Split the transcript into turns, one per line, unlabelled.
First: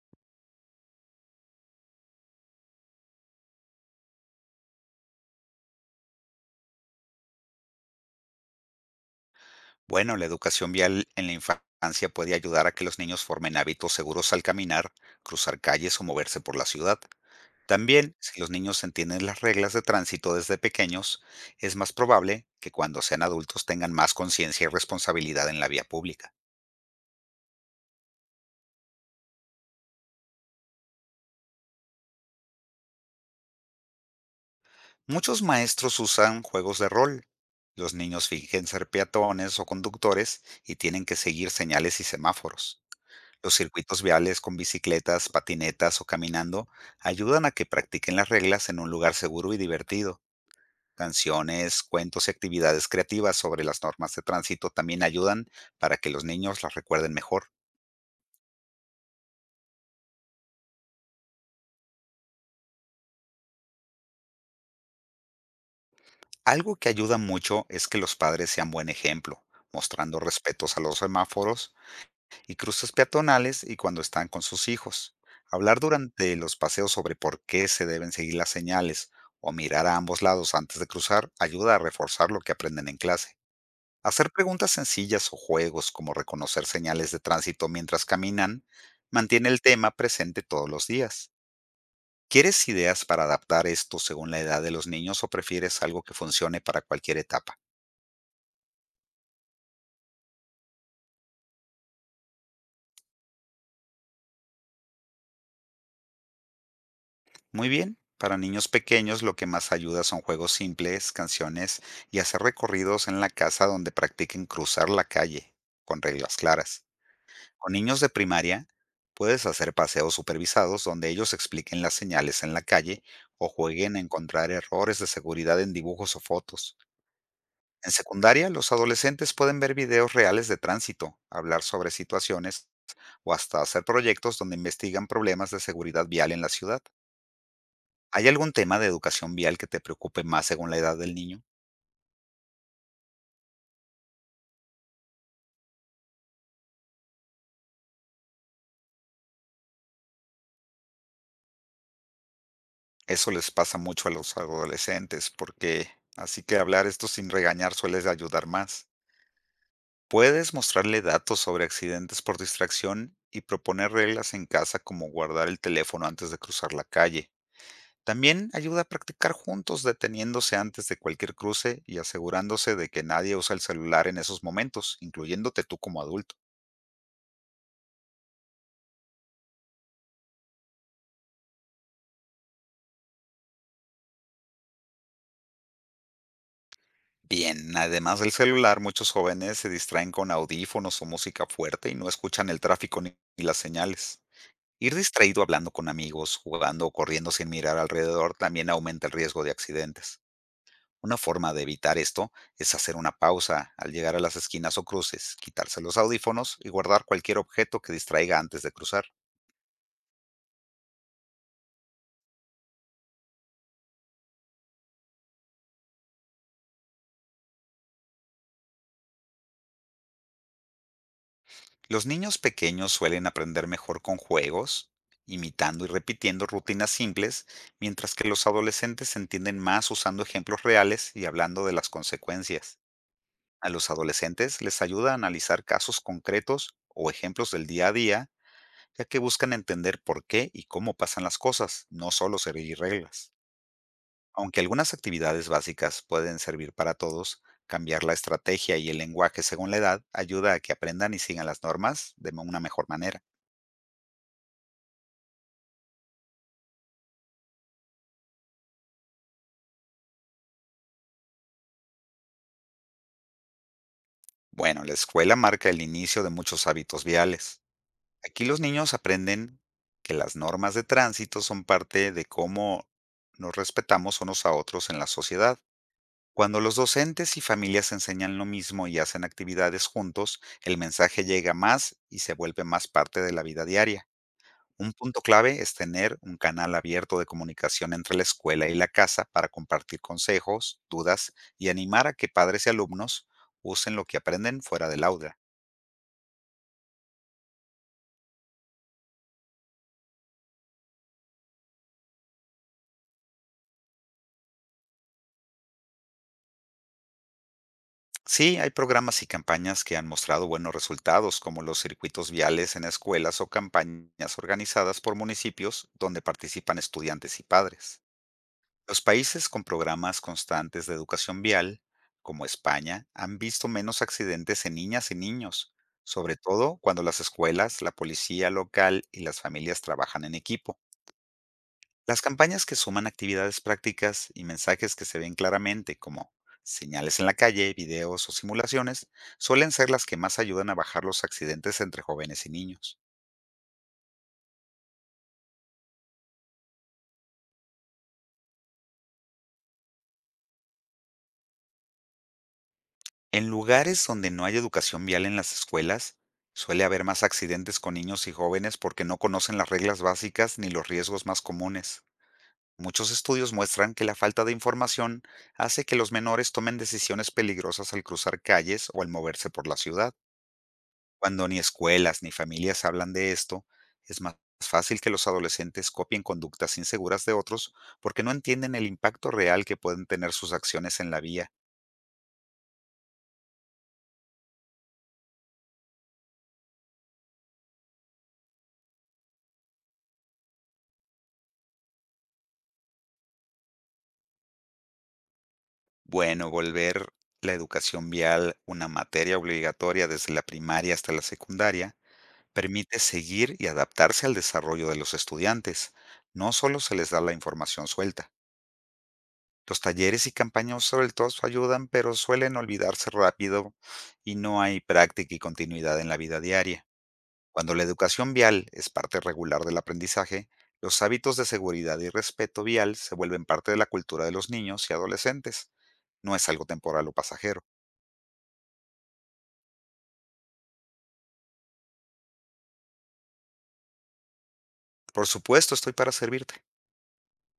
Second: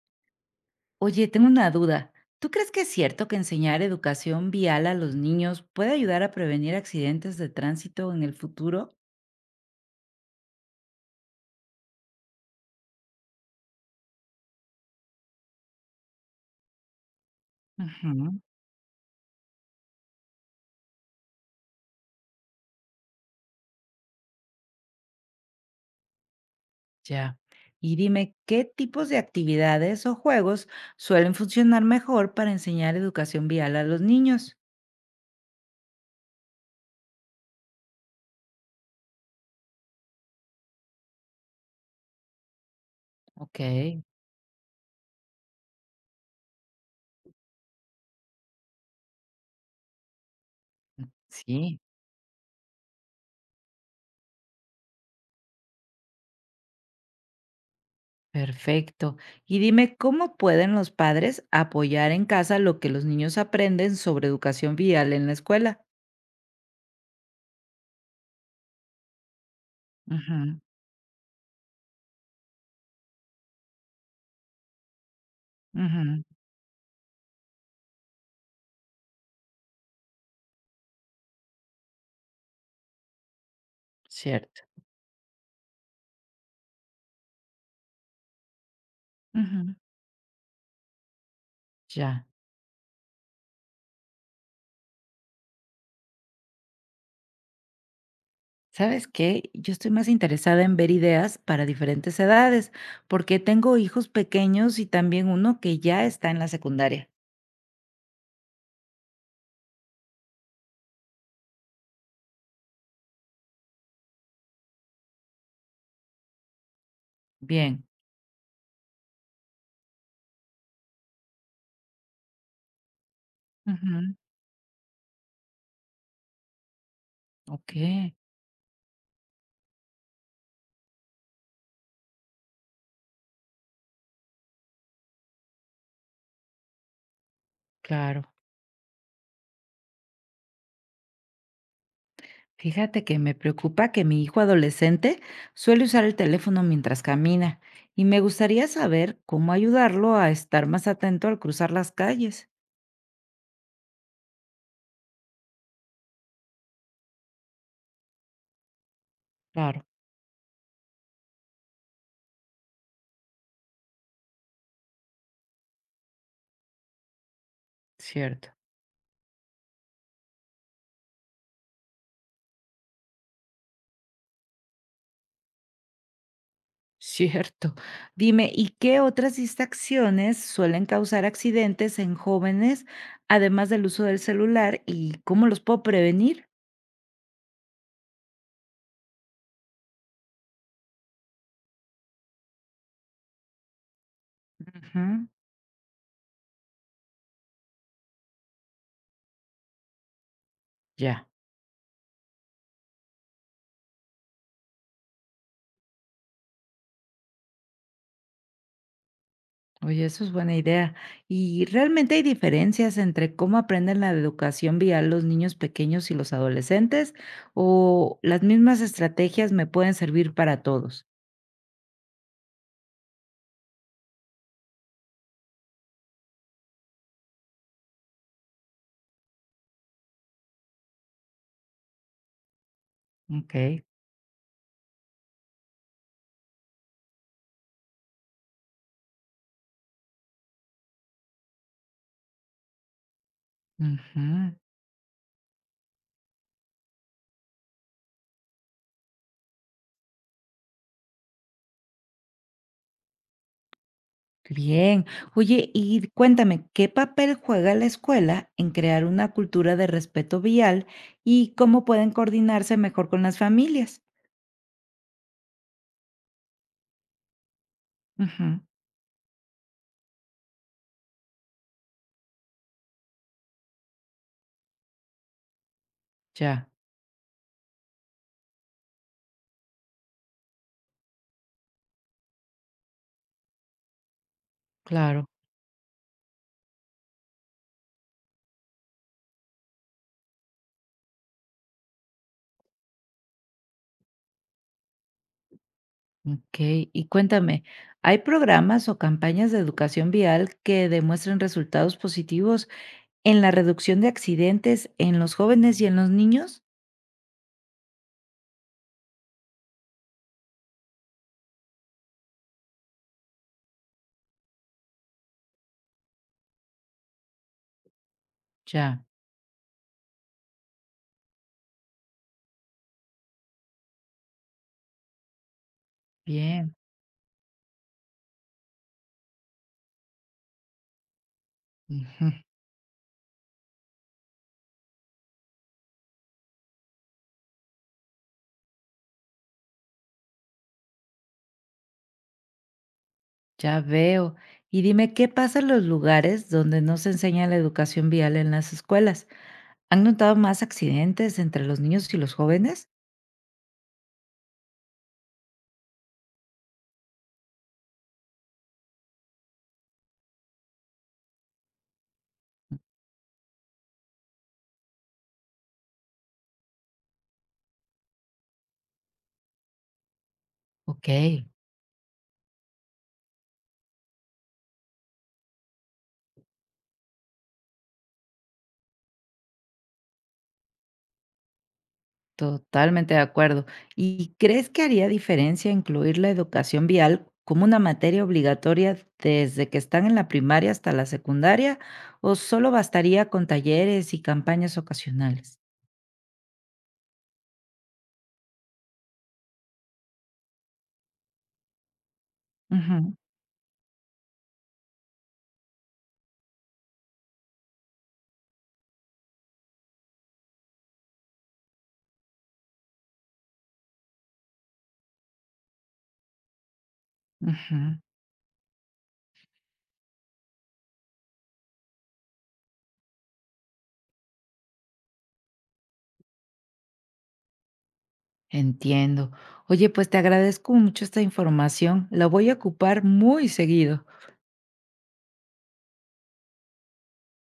Oye, tengo una duda. ¿Tú crees que es cierto que enseñar educación vial a los niños puede ayudar a prevenir accidentes de tránsito en el futuro?
Bueno, la educación vial en la infancia puede ayudar a que los niños formen hábitos seguros al caminar, cruzar calles o moverse por la ciudad. También,
Ujú.
si los niños entienden las reglas de tránsito desde pequeños, es más probable que cuando sean adultos tengan más conciencia y responsabilidad en la vía pública.
Ya. Y dime, ¿qué tipos de actividades o juegos suelen funcionar mejor para enseñar educación vial a los niños?
Muchos maestros usan juegos de rol. Los niños fingen ser peatones o conductores y tienen que seguir señales y semáforos. Los circuitos
Ok.
viales con bicicletas, patinetas o caminando ayudan a que practiquen las reglas en un lugar seguro y divertido.
Sí,
Canciones, cuentos y actividades creativas sobre las normas de tránsito también ayudan para que los niños las recuerden mejor.
perfecto. Y dime, ¿cómo pueden los padres apoyar en casa lo que los niños aprenden sobre educación vial en la escuela?
Algo que ayuda mucho es que los padres sean buen ejemplo, mostrando
Ujú,
respetos a los semáforos y cruces peatonales y cuando están con sus hijos. Hablar
ujú.
durante los paseos sobre por qué se deben seguir las señales o mirar a ambos lados antes de cruzar ayuda a reforzar lo que aprenden en clase. Hacer
Cierto.
preguntas sencillas o juegos como reconocer señales de tránsito mientras caminan mantiene el
Ujú.
tema presente todos los días.
Ya.
¿Quieres ideas para adaptar esto según la edad de los niños o prefieres algo que funcione para cualquier etapa?
¿Sabes qué? Yo estoy más interesada en ver ideas para diferentes edades, porque tengo hijos pequeños y también uno que ya está en la secundaria.
Muy bien. Para niños pequeños, lo que más ayuda son juegos simples, canciones y hacer recorridos en la casa donde practiquen cruzar la calle, con reglas claras. Con
Bien.
niños de primaria puedes hacer paseos supervisados donde ellos expliquen las señales en la calle o jueguen a
Ujú.
encontrar errores de seguridad en dibujos o fotos.
Ok,
En secundaria, los adolescentes pueden ver videos reales de tránsito, hablar sobre situaciones o hasta hacer proyectos donde investigan problemas de seguridad vial en la ciudad.
claro.
¿Hay algún tema de educación vial que te preocupe más según la edad del niño?
Fíjate que me preocupa que mi hijo adolescente suele usar el teléfono mientras camina y me gustaría saber cómo ayudarlo a estar más atento al cruzar las calles.
Eso les pasa mucho a los adolescentes, porque así que hablar esto sin regañar suele ayudar más.
Claro,
Puedes mostrarle datos sobre accidentes por distracción y proponer reglas en casa como guardar el teléfono antes de cruzar la calle. También
cierto.
ayuda a practicar juntos, deteniéndose antes de cualquier cruce y asegurándose de que nadie usa el celular en esos momentos, incluyéndote tú como adulto.
Cierto. Dime, ¿y qué otras distracciones suelen causar accidentes en jóvenes, además del uso del celular, y cómo los puedo prevenir?
Bien, además del celular, muchos jóvenes se distraen con audífonos o música fuerte y no escuchan el tráfico ni las señales. Ir
Ujú.
distraído hablando con amigos, jugando o corriendo sin mirar alrededor también aumenta el riesgo de accidentes. Una
Ya,
forma de evitar esto es hacer una pausa al llegar a las esquinas o cruces, quitarse los audífonos y guardar cualquier objeto que distraiga antes de cruzar.
oye, eso es buena idea. ¿Y realmente hay diferencias entre cómo aprenden la educación vial los niños pequeños y los adolescentes? ¿O las mismas estrategias me pueden servir para todos?
Los niños pequeños suelen aprender mejor con juegos, imitando y repitiendo rutinas simples, mientras que los adolescentes entienden más usando ejemplos reales y hablando de las consecuencias. A
Ok.
los adolescentes les ayuda a analizar casos concretos o ejemplos del día a día, ya que buscan entender por qué y cómo pasan las cosas, no solo seguir reglas.
Ujú.
Aunque algunas actividades básicas pueden servir para todos, cambiar la estrategia y el lenguaje según la edad ayuda a que aprendan y sigan las normas de una mejor manera.
Bien. Oye, y cuéntame, ¿qué papel juega la escuela en crear una cultura de respeto vial y cómo pueden coordinarse mejor con las familias?
Bueno, la escuela marca el inicio de muchos hábitos viales. Aquí los
Ujú.
niños aprenden que las normas de tránsito son parte de cómo nos respetamos unos a otros en la sociedad. Cuando
Ya,
los docentes y familias enseñan lo mismo y hacen actividades juntos, el mensaje llega más y se vuelve más parte de la vida diaria. Un punto
claro.
clave es tener un canal abierto de comunicación entre la escuela y la casa para compartir consejos, dudas y animar a que padres y alumnos usen lo que aprenden fuera del aula.
Ok. Y cuéntame, ¿hay programas o campañas de educación vial que demuestren resultados positivos en la reducción de accidentes en los jóvenes y en los niños?
Sí, hay programas y campañas que han mostrado buenos resultados, como los circuitos viales en escuelas o campañas organizadas por municipios donde participan estudiantes y padres. Los
Ya,
países con programas constantes de educación vial, como España, han visto menos accidentes en niñas y niños, sobre
bien.
todo cuando las escuelas, la policía local y las familias trabajan en equipo. Las
Ujú.
campañas que suman actividades prácticas y mensajes que se ven claramente, como señales en la calle, videos o simulaciones, suelen ser las que más ayudan a bajar los accidentes entre jóvenes y niños.
Ya veo. Y dime, ¿qué pasa en los lugares donde no se enseña la educación vial en las escuelas? ¿Han notado más accidentes entre los niños y los jóvenes?
En lugares donde no hay educación vial en las escuelas, suele haber más accidentes con niños y jóvenes porque no conocen las reglas básicas ni los riesgos más comunes. Muchos estudios muestran que la falta de información hace que los menores tomen decisiones peligrosas al cruzar calles o al moverse por la ciudad.
Ok,
Cuando ni escuelas ni familias hablan de esto, es más fácil que los adolescentes copien conductas inseguras de otros porque no entienden el impacto real que pueden tener sus acciones en la vía.
totalmente de acuerdo. ¿Y crees que haría diferencia incluir la educación vial como una materia obligatoria desde que están en la primaria hasta la secundaria? ¿O solo bastaría con talleres y campañas ocasionales?
Bueno, volver la educación vial una materia obligatoria desde la primaria hasta la secundaria permite
Ujú,
seguir y adaptarse al desarrollo de los estudiantes. No solo se les da la información suelta. Los talleres y campañas sueltos ayudan, pero suelen olvidarse rápido y no hay práctica y continuidad en la vida diaria. Cuando la
ujú.
educación vial es parte regular del aprendizaje, los hábitos de seguridad y respeto vial se vuelven parte de la cultura de los niños y adolescentes. No es algo temporal o pasajero.
Entiendo. Oye, pues te agradezco mucho esta información. La voy a ocupar muy seguido.
Por supuesto, estoy para servirte.